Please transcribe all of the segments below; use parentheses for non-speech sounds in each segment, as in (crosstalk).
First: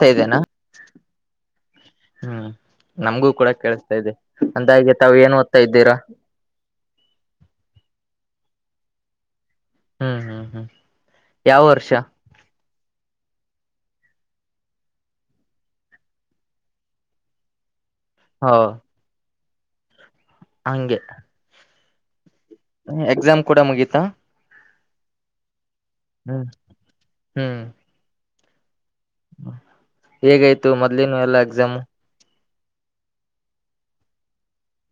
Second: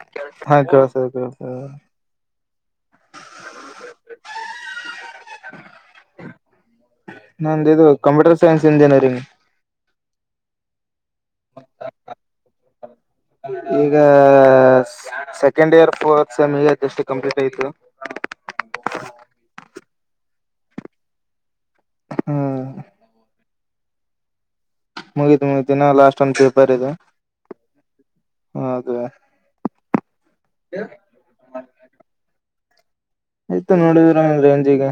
ತಾ ಇದೇನಾ ಹಾ ಕಳ್ತದೆ ಕೇಳಳ್ತದೆ ಹ್ಮ್ ನಮ್ಗೂ ಕೂಡ ಕೇಳಸ್ತಾ ಇದೆ ಅಂದ ಹಾಗೆ ತಾವು ಏನ್ ಓದ್ತಾ ಇದ್ದೀರಾ ನಂದ ಇದು ಕಂಪ್ಯೂಟರ್ ಸೈನ್ಸ್ ಇಂಜಿನಿಯರಿಂಗ್ ಹ್ಮ್ ಹ್ಮ್ ಹ್ಮ್ ಯಾವ ವರ್ಷ ಈಗ ಸೆಕೆಂಡ್ ಇಯರ್ ಫೋರ್ತ್ ಸೆಮ್ ಈಗ ಜಸ್ಟ್ ಕಂಪ್ಲೀಟ್ ಆಯ್ತು ಹೌ ಹಂಗೆ ಹಾ ಎಕ್ಸಾಮ್ ಕೂಡ ಮುಗೀತಾ ಮುಗಿದು ಮುಗಿದ್ದಿನ ಲಾಸ್ಟ್ ಒಂದ ಹ್ಮ್ ಪೇಪರ್ ಇದುದ ಹ್ಮ್ ಹೇಗಾಯ್ತು ಮೊದ್ಲೇನು ಎಲ್ಲಾ ಎಕ್ಸಾಮ್ ಆಯ್ತ್ ನೋಡಿದೀರ ರೇಂಜಿಗೆ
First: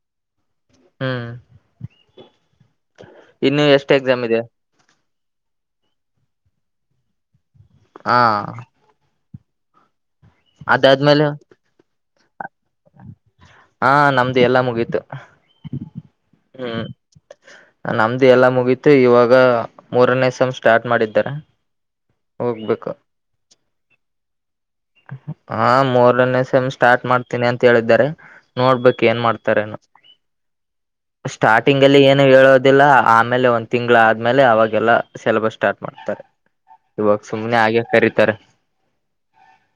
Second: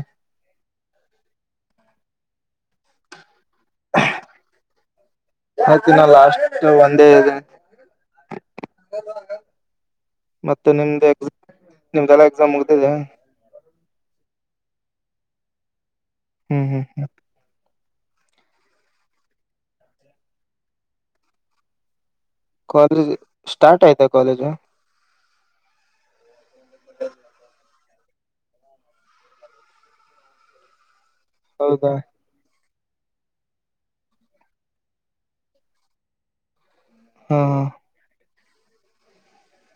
ಹ್ಮ್ ಇನ್ನು ಎಷ್ಟು ಎಕ್ಸಾಮ್ ಇದೆ ಆಯ್ತಿನ ಲಾಸ್ಟ್ ಒಂದ ಇದೆ ಹಾ ಮತ್ತೆ ನಿಮ್ದ ಎ ಅದಾದ್ಮೇಲೆ ನಿಮ್ದಲ್ಲ ಎಕ್ಸಾಮ್ ಮುಗ್ದಿದೆ ಹಾ ನಮ್ದು ಎಲ್ಲಾ ಮುಗೀತು ಹ್ಮ್ ನಮ್ದು ಎಲ್ಲಾ ಮುಗೀತು ಇವಾಗ ಮೂರನೇ ಸಮ ಸ್ಟಾರ್ಟ್ ಮಾಡಿದ್ದಾರೆ ಹೋಗ್ಬೇಕು ಕಾಲೇಜ್ ಸ್ಟಾರ್ಟ್ ಆಯ್ತಾ ಕಾಲೇಜ್ ಹಾ ಮೂರನೇ ಸಮ್ ಸ್ಟಾರ್ಟ್ ಮಾಡ್ತೀನಿ ಅಂತ ಹೇಳಿದ ನೋಡ್ಬೇಕ ಏನ್ ಮಾಡ್ತಾರೆ ಸ್ಟಾರ್ಟಿಂಗ್ ಹೌದಾ ಅಲ್ಲಿ ಏ ಹೇಳೋದಿಲ್ಲ ಆಮೇಲೆ ಒಂದ್ ತಿಂಗ್ಗಳ ಆದ್ಮೇಲೆ ಅವಾಗೆಲ್ಲ ಸೆಲಬಸ್ ಸ್ಟಾರ್ಟ್ ಮಾಡ್ತಾರೆ ಇವ ಹಾ ಹಾ ಸುಮ್ನೆ ಆಗೆ ಕರಿತರ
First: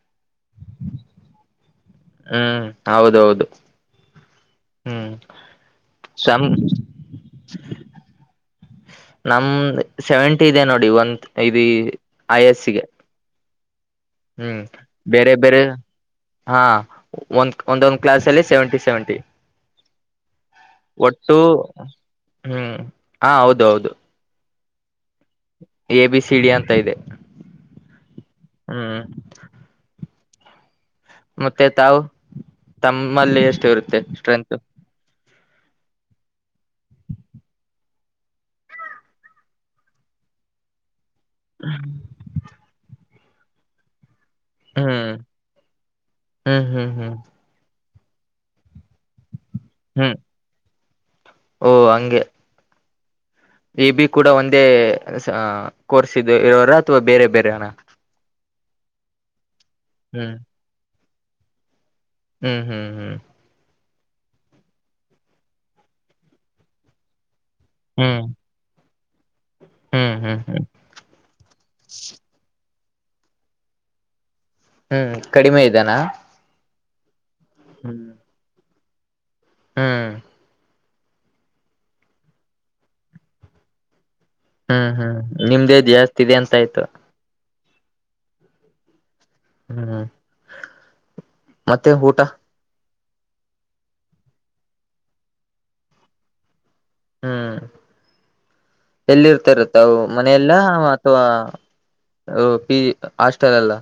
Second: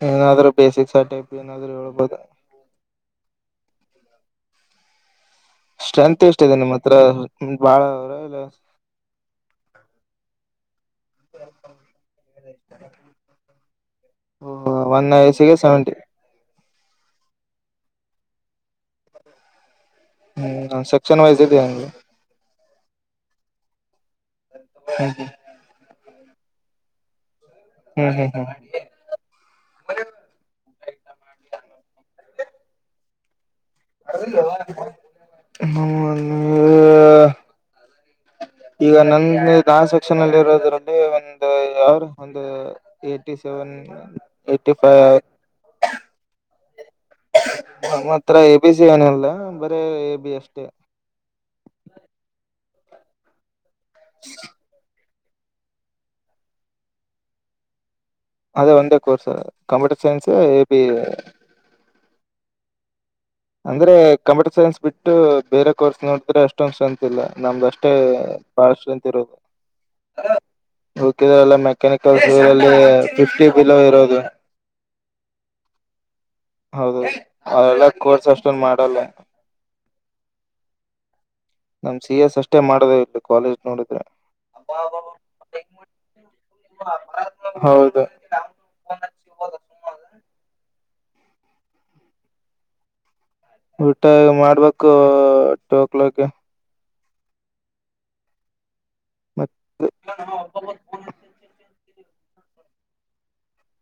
ಏನಾದ್ರು ಬೇಸಿಕ್ ಆ ಟೈಪ್ ಏನಾದ್ರು ಹೇಳ್ಬಹದು ಹ್ಮ್ ಹೌದೌದು ಹ್ಮ್ ಸ್ಟ್ರೆಂತ್ ಎಷ್ಟ ಸಮ್ ಇದೆ ನಿಮ್ಮ ಹತ್ರ ಬಾಳ ಅವಲ್ಲ ನಮ ಸೆವೆಂಟಿ ಇದೆ ನೋಡಿ ಒಂದ ಇ ಐ ಎಸ್ಗೆ ಹ್ಮ್ ಒನ್ ಬೇರೆ ವಯಸ್ಸಿಗೆ ಬೇರೆ ಸೆವೆಂಟಿ ಹಾ ಒಂದ ಒಂದೊಂದ್ ಕ್ಲಾಸ್ ಅಲ್ಲಿ ಸೆವೆಂಟಿ ಸೆವೆಂಟಿ ಹ್ಮ್ ಸೆಕ್ಷನ್ ಒಟ್ಟು ವೈಸ್ ಇದೆಯಂಗೆ ಹ್ಮ್ ಹ ಹೌದ ಹೌದು ಹ್ಮ್ ಎ ಬಿ ಸಿ ಡಿ ಅಂತ ಇದೆ ಹ್ಮ್ ಹ್ಮ್ ಹ್ಮ್ ಹ್ಮ ಮತ್ತೆ ತಾವು ತಮ್ಮಲ್ಲಿ ಎಷ್ಟು ಇರುತ್ತ (unintelligible) ಈಗ ನನ್ ದಾ ಸೆಕ್ಷನ್ ಅಲ್ಲಿ ಇರೋದ್ರಲ್ಲಿ ಒಂದು ಯಾರ ಒಂದ ಎಟಿಸವೆನ್ ಎಟಿಫೈವ್ ಹ್ಮ್ ಹ್ಮ್ ಹ್ಮ್ ಹ್ಮ್ (unintelligible) ನಮ್ಮ ಹತ್ರ ಎ ಬಿ ಸಿ ಏನಲ್ಲ ಬರೇ ಎ ಹ್ಮ್ ಬಿ ಅಷ್ಟೇ. ಓ ಹಂಗೆ. ಎ ಬಿ ಕೂಡ ಒಂದೇ ಕೋರ್ಸ್ ಇ ಇರೋರ ಅಥವಾ ಬೇರೆ ಬೇರೆನ ಅದೇ ಒಂದೇ course computer science hmm A B A ಹ್ಮ್ ಹ್ಮ್ ಹ್ಮ್ ಅಂದ್ರೆ ಕಂಪ್ಯೂಟರ್ ಸೈನ್ಸ್ ಬಿಟ್ಟು ಬೇರೆ ಕೋರ್ಸ್ ನೋಡಿದ್ರೆ ಅಷ್ಟೊಂದ ಸ್ಟ್ರತ ಇಲ್ಲ ನಮ್ದು ಅಷ್ಟು ಎ ಹ್ಮ್ ಬಾಳ ಸ್ಟ್ರೆಂತ್ ಇರೋದ್ ಹ್ಮ್ ಹ್ಮ್ ಹ್ಮ್ (unintelligible) ಓಕೆ ಎಲ್ಲ ಮೆಕ್ಯಾನಿಕಲ್ಲ್ಲಿ ಫಿಫ್ಟಿ ಬಿಲೋ ಇರೋದು. ಹ್ಮ್ ಕಡಿಮೆ ಇದಾನ ಹೌದು ಅವೆಲ್ಲ ಹ್ಮ್ ಕೋರ್ಸ್ ಅಷ್ಟೊನ್ ಮಾಡಲ್ಲ. ಹ್ಮ್ ನಮ್ ಸಿ ಎಸ್ ಅಷ್ಟೇ ಮಾಡ ಬೇಕ್ ಇತ್ತ ಕಾಲೇಜ್ ನೋಡಿದ್ರೆ. ಹ್ಮ್ ಹ್ಮ್ ನಿಮ್ದೇ ಜಾಸ್ತಿ ಇದೆ ಅಂತ ಆಯ್ತು. ಹೌದು ಹ್ಮ್ ಮತ್ತೆ ಊಟ. ಊಟ ಮಾಡ್ಬೇಕು ಟೂ ಓ ಕ್ಲಾಕ್ಗೆ. ಹ್ಮ್ ಎಲ್ಲಿ ಇರ್ತರತ್ತ ಮತ್ತ ತಾವು ಮನೆಯಲ್ಲ ವಾ ಪಿಿ ಹಾಸ್ಟೆಲ್ ಅಲ್ಲ.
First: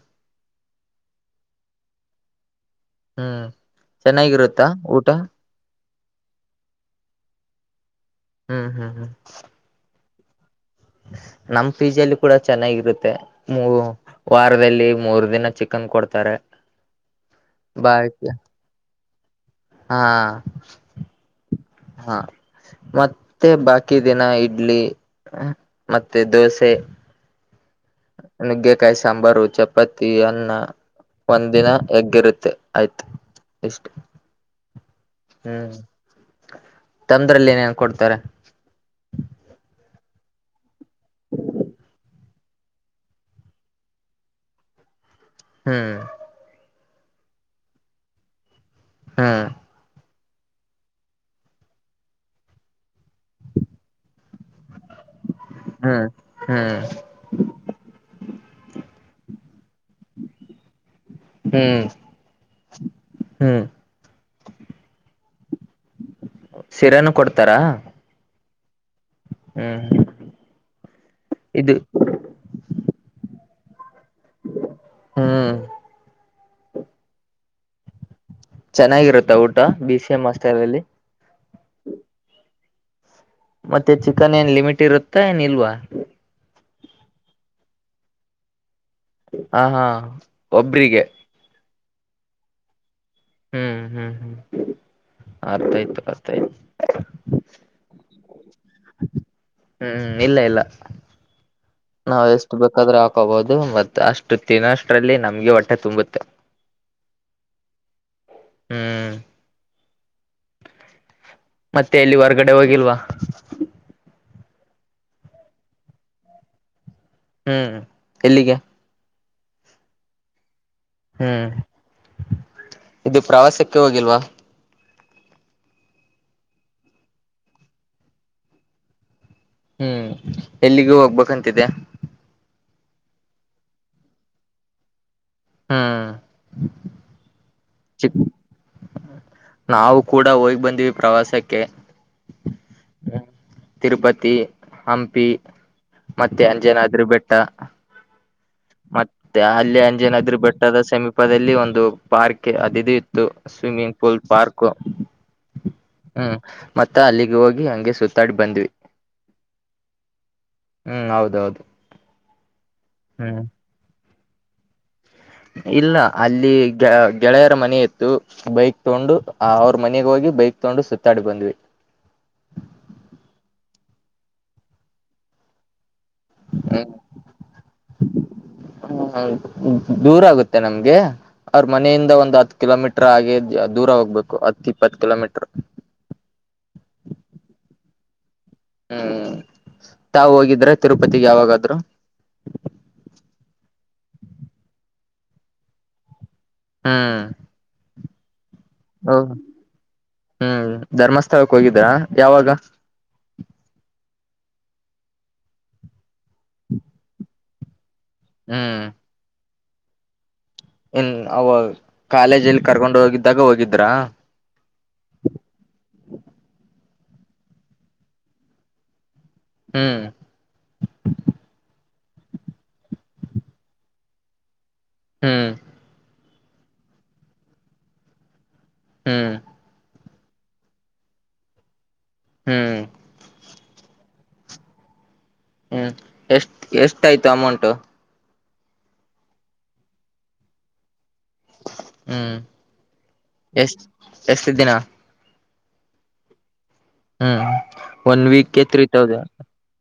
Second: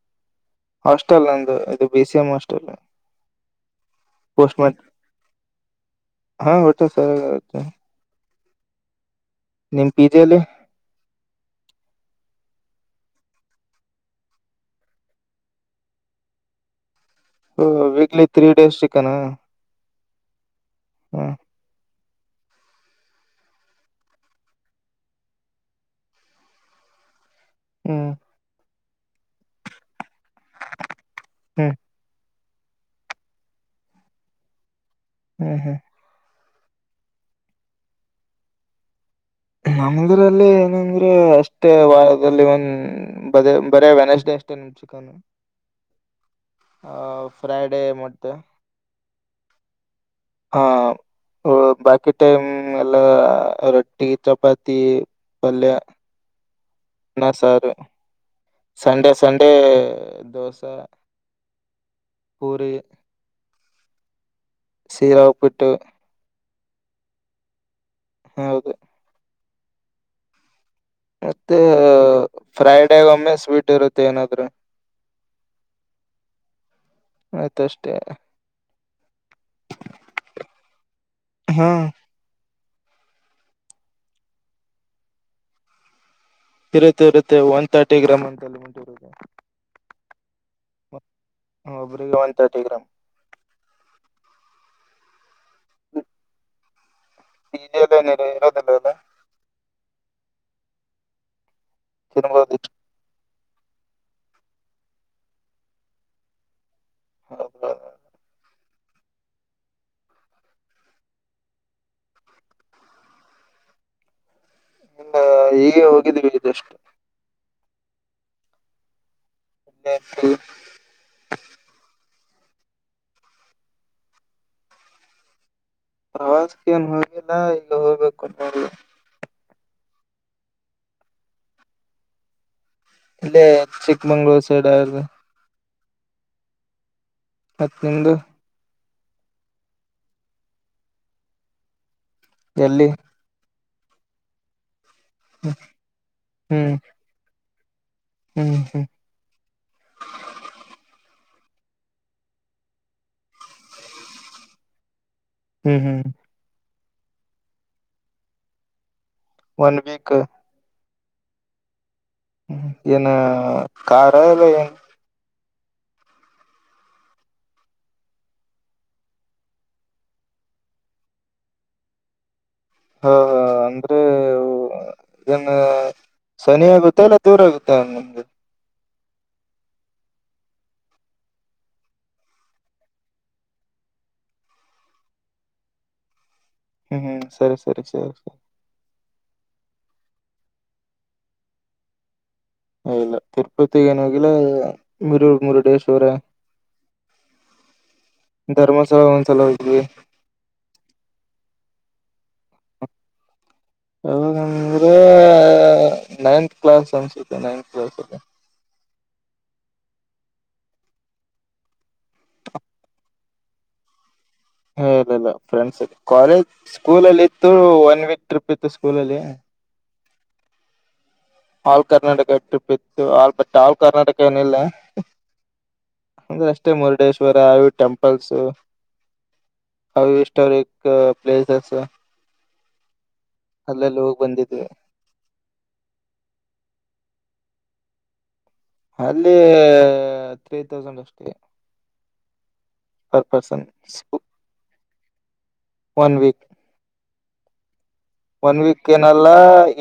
ಹಾಸ್ಟೆಲ್ ನಂದು ಇದು ಬಿ ಸಿ ಎಂ ಹಾಸ್ಟೆಲ್. ಹ್ಮ್ ಚೆನ್ನಾಗಿರುತ್ತಾ ಊಟ. ಹು ಊಟ ಸರಿಯಾಗತ್ತೆ. ಹ್ಮ್ ಹ್ಮ್ ಹ್ಮ್ ನಿಮ್ ಪಿಜಲ್ಲಿ ನಮ್ ಫ್ರೀಜ್ ಅಲ್ಲಿ ಕೂಡ ಚೆನ್ನಾಗಿರುತ್ತೆ ಮೂ ವಾರದಲ್ಲಿ ಮೂರ್ ದಿನ ಚಿಕನ್ ಕೊಡ್ತಾರೆ. ಹು ವೀಕ್ಲಿ ಬಾಕಿ ತ್ರೀ ಡೇಸ್ ಸಿಿಕನಾ. ಹಾ (inaudible) ಹಾ ಮತ್ತೆ ಬಾಕಿ ದಿನ ಇಡ್ಲಿ (unintelligible) ಹಾ ಮತ್ತೆ ದೋಸೆ. ಹ್ಮ್ ನುಗ್ಗೆಕಾಯಿ ಸಾಂಬಾರು ಚಪಾತಿ ಅನ್ನ ಒಂದ ದಿನ ಹ್ಮ್ ಯಗ್ಗ. ಇರುತ್ತೆ. ಆಯ್ತು ಎಷ್ಟ (unintelligible) ಹ್ಮ್ ತಂದ್ರಲ್ಲಿ ಏನ ಏನ್ ಕೊಡ್ತಾರೆ. ನಮ್ಮದ್ರಲ್ಲಿ ಏನಂದ್ರೆ ಅಷ್ಟೇ ವಾ ಅಲ್ಲಿ ಒನ್ ಬರೇ ಬರೆ ವೆನಸ್ಡ ಅಷ್ಟೇ ಚಿಕನ್. ಹ್ಮ್ ಆ ಫ್ರೈಡೆ ಮತ್ತೆ. ಹಾ ಹಾ ಒಹ್ ಬಾಕಿ ಟೈಮ್ ಎಲ್ಲ ರೊಟ್ಟಿ ಚಪಾತಿ ಪಲ್ಯಾ. ಹ್ಮ್ ಹ್ಮ್ ನ ಸಾರ (inaudible) ಸಂಡೆ ಸಂಡೇ ದೋಸೆ ಹ್ಮ್ ಪೂರಿ ಹ್ಮ್ (inaudible) ಸೀರಾವ ಪಿಟ್ಟು ಸಿರಾ ನು ಕೊಡ್ತಾರಾ ಹ ಹೌದು ಹ್ಮ್ ಹ ಮತ್ತೆ ಫ್ರೈಡ್ ಆಗ ಒಮ್ಮೆ ಸ್ವೀಟ್ ಇರುತ್ತೆ ಮತ್ತ ಏನಾದ್ರೂ ಹ್ಮ್ (unintelligible) ಆಯ್ತ ಅಷ್ಟೇ ಚೆನ್ನಾಗಿರುತ್ತ ಊಟ ಬಿ ಸಿ ಎಂ ಮಾಸ್ಟರ್ ಅಲ್ಲಿ ಹಾ ಮತ್ತೆ ಚಿಕನ್ ಏನ್ ಲಿಮಿಟ್ ಇರುತ್ತಾ ಏನ್ ಇಲ್ವಾ ಇರುತ್ತೆ ಇರುತ್ತೆ ಒನ್ ತರ್ಟಿ ಗ್ರಾಮ ಅಂತಲ್ಲಿ ಉಂಟಿರುದು ಹಾ ಹಾ ಒಬ್ರರಿಗೆ ಒಬರಿಗೆ ಒನ್ ತರ್ಟಿ ಗ್ರಾಮ್ (inaudible) ಹ್ಮ್ ಹ್ಮ್ ಹ್ಮ್ ಅರ್ಥ ಆಯ್ತು ಅರ್ಥಾಯಯ್ತು ಜಲ್ಲ ಇರೋದಿಲ್ಲ ಅಲ್ಲ ಹ್ಮ್ ಇಲ್ಲ ಇಲ್ಲ ನಾವ ತಿನ್ಬೋದು ಎಷ್ಟು ಬೇಕಾದ್ರೆ ಹಾಕೋಬಹುದು ಮತ್ ಅಷ್ಟು ತಿಿನೋಷ್ಟರಲ್ಲಿ ನಮ್ಗೆ ಒಟ್ಟೆ ತುಂಬುತ್ತೆ (inaudible) ಹ್ಮ್ ಮತ್ತೆ ಎಲ್ಲಿ ಹೊರ್ಗಡೆ ಹೋಗಿಲ್ವಾ ಹ ಹೀಗೆ ಹೋಗಿದ್ವಿ ಇದದೆಷ್ಟು ಹ್ಮ್ ಎಲ್ಲಿಗೆ ಸ (inaudible) ಹ್ಮ್ ಇದು ಪ್ರವಾಸಕ್ಕೆ ಹೋಗಿಲ್ವಾ ಪ್ರವಾಸಕ್ಕೆೇಏನು ಹೋಗಿಲ್ಲ ಈಗ ಹೋಗ್ಬೇಕು ಅ (inaudible) ಹ್ಮ್ ಎಲ್ಲಿಗೂ ಹೋಗ್ಬೇಕಂತಿದೆ ಇಲ್ಲೇ ಚಿಕ್ಕಮಂಗ್ಳೂರು ಸೈಡ್ ಆ ಹ್ಮ್ ಮತ್ ಚ ನಿಮ್ದು ನಾವು ಕೂಡ ಹೋಗ್ ಬಂದಿವವಿ ಪ್ರವಾಸಕ್ಕೆ ಎಲ್ಲಿ ತಿರುಪತಿ ಹಂಪಿ ಮತ್ತೆ ಹ್ಮ್ ಅಂಜನಾದ್ರ ಬೆಟ್ಟ ಹ್ಮ್ ಹ್ಮ್ ಮತ್ತೆ ಅಲ್ಲಿ ಅಂಜನಾದ್ರಿ ಬೆಟ್ಟದ ಸಮೀಪದಲ್ಲಿ ಒಂದು ಪಾರ್ಕ್ ಅದು ಇದು ಇತ್ತು ಸ್ವಿಮ್ಮಿಂಗ್ ಪೂಲ್ ಪಾರ್ಕು ಹ್ಮ್ ಹ್ಮ್ ಮತ್ತ ಅಲ್ಲಿಗೆ ಹೋಗಿ ಹಂಗೆ ಸುತ್ತಾಡಿ ಬಂದ್ವಿ ಒನ್ ವೀಕ್ ಹ್ಮ್ ಹೌದೌದು ಹ್ಮ ಏನ ಹ್ಮ್ ಕಾರಾ ಇಲ್ಲ ಏನ್ ಇಲ್ಲ ಅಲ್ಲಿ ಗೆಳೆಯರ ಮನೆ ಇತ್ತು ಬೈಕ್ ತಗೊಂಡು ಅವ್ರ ಮನೆಗೆ ಹೋಗಿ ಬೈಕ್ ತೊಂಡು ಸುತ್ತಾಡಿ ಬಂದ್ವಿ ಹಾ ಹಾ ಅಂದ್ರೆ ಏನ್ ಸನಿ ಆಗುತ್ತೆ ಇಲ್ಲ ದೂರ ಆಗುತ್ತೆ ನಮ್ಗೆ ಹ್ಮ ದೂರ ಆಗುತ್ತೆ ನಮ್ಗೆ ಅವ್ರ ಮನೆಯಿಂದ ಒಂದ್ ಹತ್ ಕಿಲೋಮೀಟರ್ ಆಗ ದೂರ ಹೋಗ್ಬೇಕು ಹತ್ ಇಪ್ಪತ್ತು ಕಿಲೋಮೀಟರ್. ಹ್ಮ್ ಹ್ಮ್ ಸರಿ ಸರಿ ಸರಿ ಸರಿ. ಹ್ಮ್ ತಾವ ಹೋಗಿದ್ರಾ ತಿರುಪತಿಗೆ ಯಾವಾಗಾದ್ರೂ. ಇಲ್ಲ ತಿರುಪತಿಗ ಏನ ಹೋಗಿಲ್ಲಾ ಮೂರು ಮುರುಡೇಶ್ವರಾ. ಹ್ಮ್. ಡ್ರಾಮಸ್ಥಳ ಒಂದ್ಸಲ ಹೋಗಿವಿ. ಹ್ಮ್ ಧರ್ಮಸ್ಥಳಕ್ ಹೋಗಿದ್ದ ಯಾವಾಗ. ಯಾವಾಗಂದ್ರೆ ನೈನ್ತ್ ಕ್ಲಾಸ್ ಅನ್ಸುತ್ತೆ ನೈನ್ತ್ ಕ್ಲಾಸ್ಲ್ಲಿ. ಹ್ಮ್. ಹ್ಮ್ ಅವಾಗ ಕಾಲೇಜಲ್ಲಿ ಕರ್ಕೊಂಡು ಹೋಗಿದ್ದಾಗ ಹೋಗಿದ್ರಾ. ಏ ಇಲ್ಲ ಇಲ್ಲ ಫ್ರೆಂಡ್ಸ್ ಕಾಲೇಜ್ ಸ್ಕೂಲಲ್ಲಿ ಇತ್ತು ಒನ್ ವೀಕ್ ಟ್ರಿಪ್ ಇತ್ತು ಸ್ಕೂಲ ಅಲ್ಲಿ. ಹ್ಮ್. ಆಲ್ ಕರ್ನಾಟಕ ಟಿಪ್ ಇತ್ತು ಆ ಬಟ್ ಆಲ್ ಕರ್ನಾಟಕ ಏನ ಇಲ್ಲ. ಹ್ಮ್. ಅಂದ್ರೆ ಅಷ್ಟೇ ಮುರುಡೇಶ್ವರ ಅವು ಟೆಂಪಲ್ಸ್. ಹ್ಮ್. (unintelligible) ಹ್ಮ್. ಅಲ್ಲೆಲ್ಲಿ ಹೋಗಿ ಬಂದಿದ್ವಿ. ಹ್ಮ್ ಎಷ್ಟ್ ಎಷ್ಟ ಆಯ್ತು ಅಮೌಂಟ್. ಅಲ್ಲಿ ತ್ರೀ ತೌಸಂಡ್ ಅಷ್ಟೇ. ಹ್ಮ್ ಪರ್ ಪರ್ಸನ್ ಎಷ್ಟ ಎಷ್ಟ್ ದಿನಾ. One week. ಹ್ಮ್. ಒನ್ ವೀಕ್ಗೆ ತ್ರೀ ವೀಕ್ ತೌಸಂಡ್ ಏನಲ್ಲಾ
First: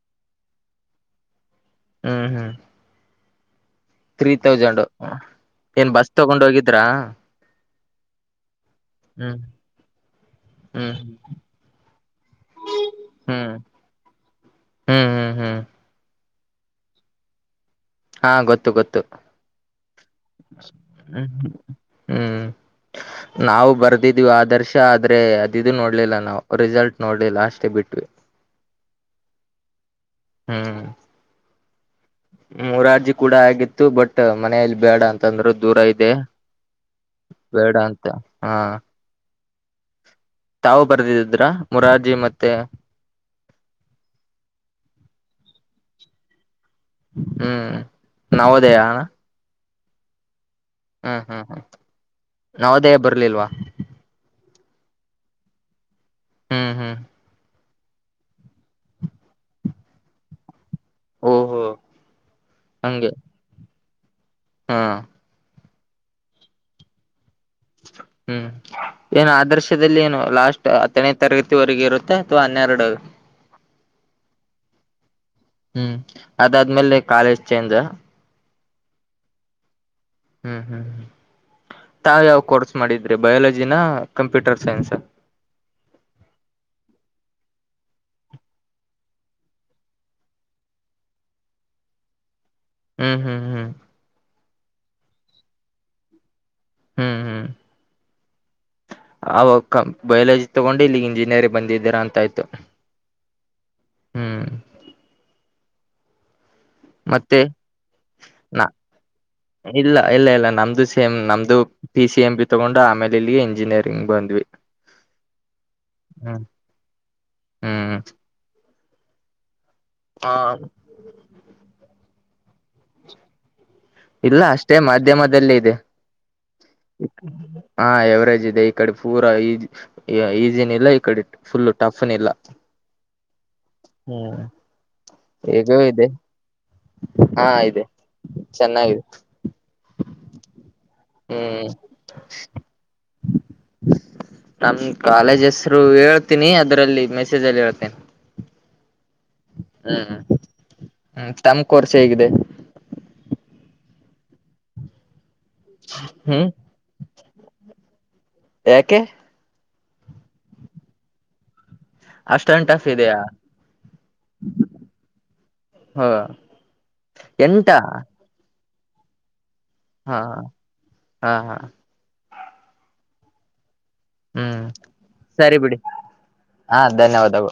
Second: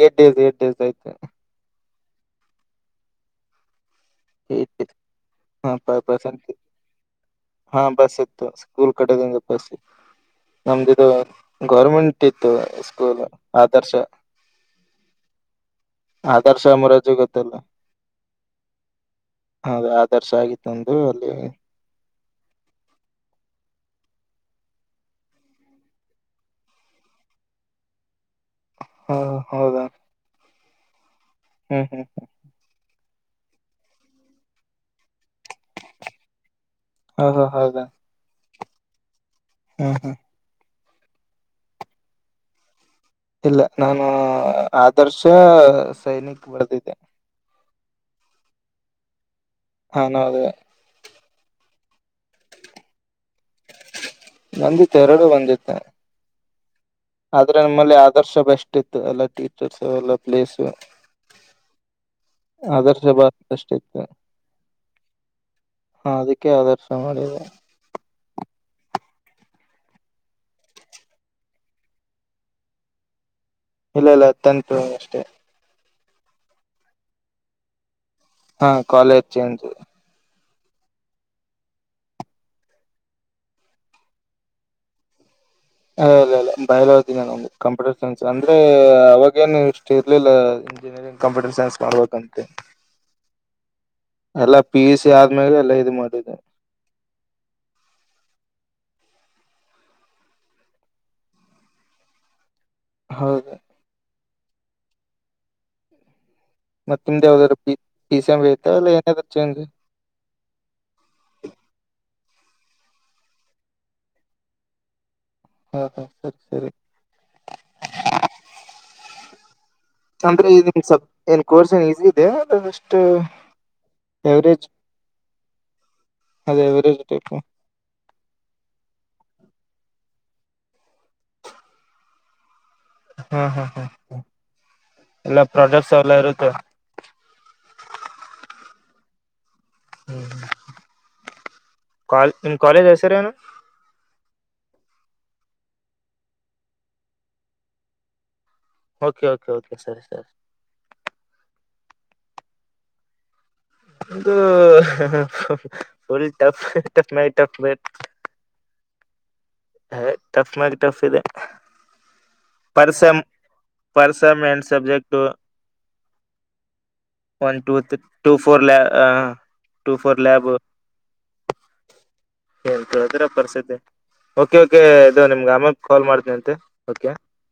ಏಟ್ ಡೇಸ್ ಏಟ್ ಡೇಸ್ ಐತೆ. ಹ್ಮ್ ಹ್ಮ್. ತ್ರೀ ಏಟ್ ತೌಸಂಡ್ ಡೇಸ್ ಹಾ ಏನ್ ಪರ್ ಬಸ್ ಪರ್ಸನ್ ತಗೊಂಡ ಹೋಗಿದ್ರಾ. ಹಾ ಬಸ್ ಇತ್ತು ಸ್ಕೂಲ್ ಹ್ಮ್ ಕಡೆದಿಂದ ಬಸ್. ಹ್ಮ್ ನಮ್ದಿದದು ಗೌರ್ಮೆಂಟ್ ಇತ್ತು ಸ್ಕೂಲ್ ಹ್ಮ್ ಆದರ್ಶ. ಹ್ಮ್ ಹ್ಮ್ ಹ್ಮ್ ಆದರ್ಶಾ ಮುರಾರ್ಜಿ ಗೊತ್ತಲ್ಲ. ಹಾ ಗೊತ್ತು ಗೊತ್ತು. ಆದರ್ಸ ಆಗಿತ್ತು ನಂದು ಅಲ್ಲಿ. ಹ್ಮ್ ಹ್ಮ್. ನಾವು ಬರ್ದಿದ್ವಿ ಆದರ್ಶ ಆದ್ರೆ ಅದಿದದು ನೋಡ್ಲಿಲ್ಲ ನಾವು ರಿಸಲ್ಟ್ ನೋಡ್ಲಿಲ್ಲ ಅಷ್ಟೇ ಬಿಟ್ವಿ. ಹಾ ಹೌದಾ. ಹ್ಮ್. ಹ್ಮ್ ಹ್ಮ್. ಮೂರಾರ್ಜಿ ಕೂಡ ಆಗಿತ್ತು ಬಟ್ ಮನೆಯಲ್ಲಿ ಬೇಡ ಅಂತಂದ್ರರು ದೂರ ಇದೆ. ಹ ಹ ಬೇಡ ಹೌದಾ ಅಂತ ಹಾ. ಹಾ ಹಾ. ತಾವು ಬರೆದಿದ್ರ ಮೂರಾರ್ಜಿ ಮತ್ತೆ. ಇಲ್ಲ ನಾನು ಆದರ್ಶ ಸೈನಕ್ ಬರೆದಿದ್ದೆ. ಹ್ಮ್ ನವೋದಯ. ಹ ನವೋದಯ. ಹ್ಮ್ ಹ್ಮ್ ಹ್ಮ್ ನವೋದಯ ಬರ್ಲಿಲ್ವಾ. ನಂಗು ತೈರಾಡ್ ಬಂದಿತ್ತು. ಹು ಹು. ಆದ್ರೆ ನಮ್ಮಲ್ಲಿ ಆದರ್ಶ ಬೆಸ್ಟ್ ಇತ್ತು ಎಲ್ಲ ಟೀಚರ್ಸ್ ಎಲ್ಲ ಪ್ಲೇಸು. ಓಹೋ ಆದರ್ಶ ಬಾಳ ಬೆಸ್ಟ್ ಇತ್ತು. ಹು. ಹ ಅದಕ್ಕೆ ಆದರ್ಶ ಮಾಡಿಲ್ಲಾ. ಹು. ಏನು ಆದರ್ಶದಲ್ಲಿ ಏನು ಲಾಸ್ಟ್ ಹತ್ತನೇ ತರಗತಿವರೆಗ ಇರುತ್ತೆ ಅಥವಾ ಹನ್ನೆರಡು ಇಲ್ಲ ಇಲ್ಲ ತ್ಯೆಟು ಅಷ್ಟೇ. ಹು ಅದಾದ್ಮೇಲೆ ಕಾಲೇಜ್ ಚೇಂಜ್. ಹಾ ಕಾಲೇಜ್ ಚೇಂಜ್. ಹು ಹು ತಾವ್ ಯಾವ ಕೋರ್ಸ್ ಮಾಡಿದ್ರಿ ಬಯಾಲಜಿನ ಕಂಪ್ಯೂಟರ್ ಸೈನ್ಸ್. ಅ ಇಲ್ಲ ಇಲ್ಲ ಬಯಲುಜೀನೆ ನಮ್ಮದು. ಕಂಪ್ಯೂಟರ್ ಸೈನ್ಸ್ ಅಂದ್ರೆ ಅವಾಗೇನು ಇಷ್ಟು ಇರ್ಲಿಲ್ಲ. ಬೇರೆ ಕಂಪ್ಯೂಟರ್ ಸೈನ್ಸ್ ಮಾಡಬೇಕಂತೆ. ಉಹು. ಎಲ್ಲ ಪಿ ಯು ಸಿ ಆದ್ಮೇಲೆ ಎಲ್ಲ ಇದು ಮಾಡಿದೆ. (inaudible) ಆವಾಗ ಕ ಬಯಾಲಜಿ ತಗೊಂಡು ಇಲ್ಲಿಗೆ ಇಂಜಿನಿಯರಿಗೆ ಬಂದಿದ್ದಿರಾ ಅಂತಾಯ್ತು. ಹೌದು. ಮತ್ತೆ ನಿಮ್ದ್ ಯಾವ್ದಾದ್ ಪಿ ಪಿ ಸಿ ಎಮ್ ಇರ್ತಾವ ಅಲ್ಲ ಏನಾದರ ಚೆಜ್ ಇಲ್ಲ ಇಲ್ಲ ನಮ್ದು ಸೇಮ್ ನಮ್ದು ಪಿ ಸಿ ಎಂ ಬಿ ತಗೊಂಡು ಆಮೇಲೆ ಇಲ್ಲಿ ಇಂಜಿನಿಯರಿಂಗ್ ಬಂದ್ವಿ. ಹಾ ಹಾ ಸರಿ ಸರಿ. ಹು. ಆ, ಅಂದ್ರೆನ್ ಸಬ್ ಏನ್ ಕೋರ್ಸ್ ಏನ್ ಈಸಿ ಇದೆ ಅಷ್ಟ. ಇಲ್ಲ ಅಷ್ಟೇ ಮಾಧ್ಯಮದಲ್ಲೇ ಇದೆ ಅದ ಎವರೇಜ್ ಟೈಪ್ ಹಂ ಎವರೇಜ್ ಇದೆ ಇಕ್ಕಡೆ ಪೂರ ಈ ಈಜಿ ಇಲ್ಲ ಈ ಕಡೆ ಫುಲ್ಲ ಟಫ್ನ ಇಲ್ಲ ಹ್ಮ್ ಹ್ಮ್ ಹ್ಮ ಹ್ಮ್ ಎಲ್ಲ ಹೇಗೋ ಪ್ರಾಡಕ್ಟ್ಸ್ ಇದೆ ಎಲ್ಲ ಇರುತ್ತೆ ಹಾ ಇದೆ ಚೆನ್ನಾಗಿದೆ ಹ್ಮ್ ಹ್ಮ್ ಕಾಲ್ ನಿಮ್ ಕಾಲೇಜ್ ಹೆಸರೇನು ನಮ ಕಾಲೇಜ್ ಹೆಸರು ಹೇಳ್ತೀನಿ ಅದ್ರಲ್ಲಿ ಮೆಸೇಜ್ ಅಲ್ಲಿ ಹೇಳ್ತೇನೆಿ ಓಕೆ ಕೆ ಹ್ಮ್್ಮ ತಮಕ್ ವರ್ಷ ಹೇಗಿದೆ ಒಂದ್ ಹ್ಹಹ್ಹಹ್ಹ ಹೊಡಿ ಹ್ಮ್ ಟಫ್ ಟಫ್ ನ ಟಫ್ ನೆ. ಯಏಕೆ ಹ ಟಫ್ ಮಾಗ ಟಫ್ ಇದೆ ಅಷ್ಟೊನ್ ಟಫ್ ಇದೆಯಾ ಪರ್ಸಮ ಪರ್ಸಮ್ ಎಂಡ್ ಸಬ್ಜೆಕ್ಟು ಹ ಒನ್ ಎಂಟ ಟೂ ತ್ರಿ ಟೂ ಫೋರ್ ಲ ಟೂ ಹಾ ಫೋರ್ ಲಯಬ್ ಹಾ ಹಾ ಹಾ ಏನ್ ಕೇಳ್ತೀರಾ ಪರಿಸ್ಥಿತಿ ಓಕೆ ಹ್ಮ್ ಓಕೆ ಇ ನಿಮ್ಗೆ ಸರಿ ಅಮ ಬಿಡಿ ಕಾಲ್ ಮಾಡ್ತೀನಿ ಅಂತೆ ಹಾ ಧನ್ಯವಾದಗಳು.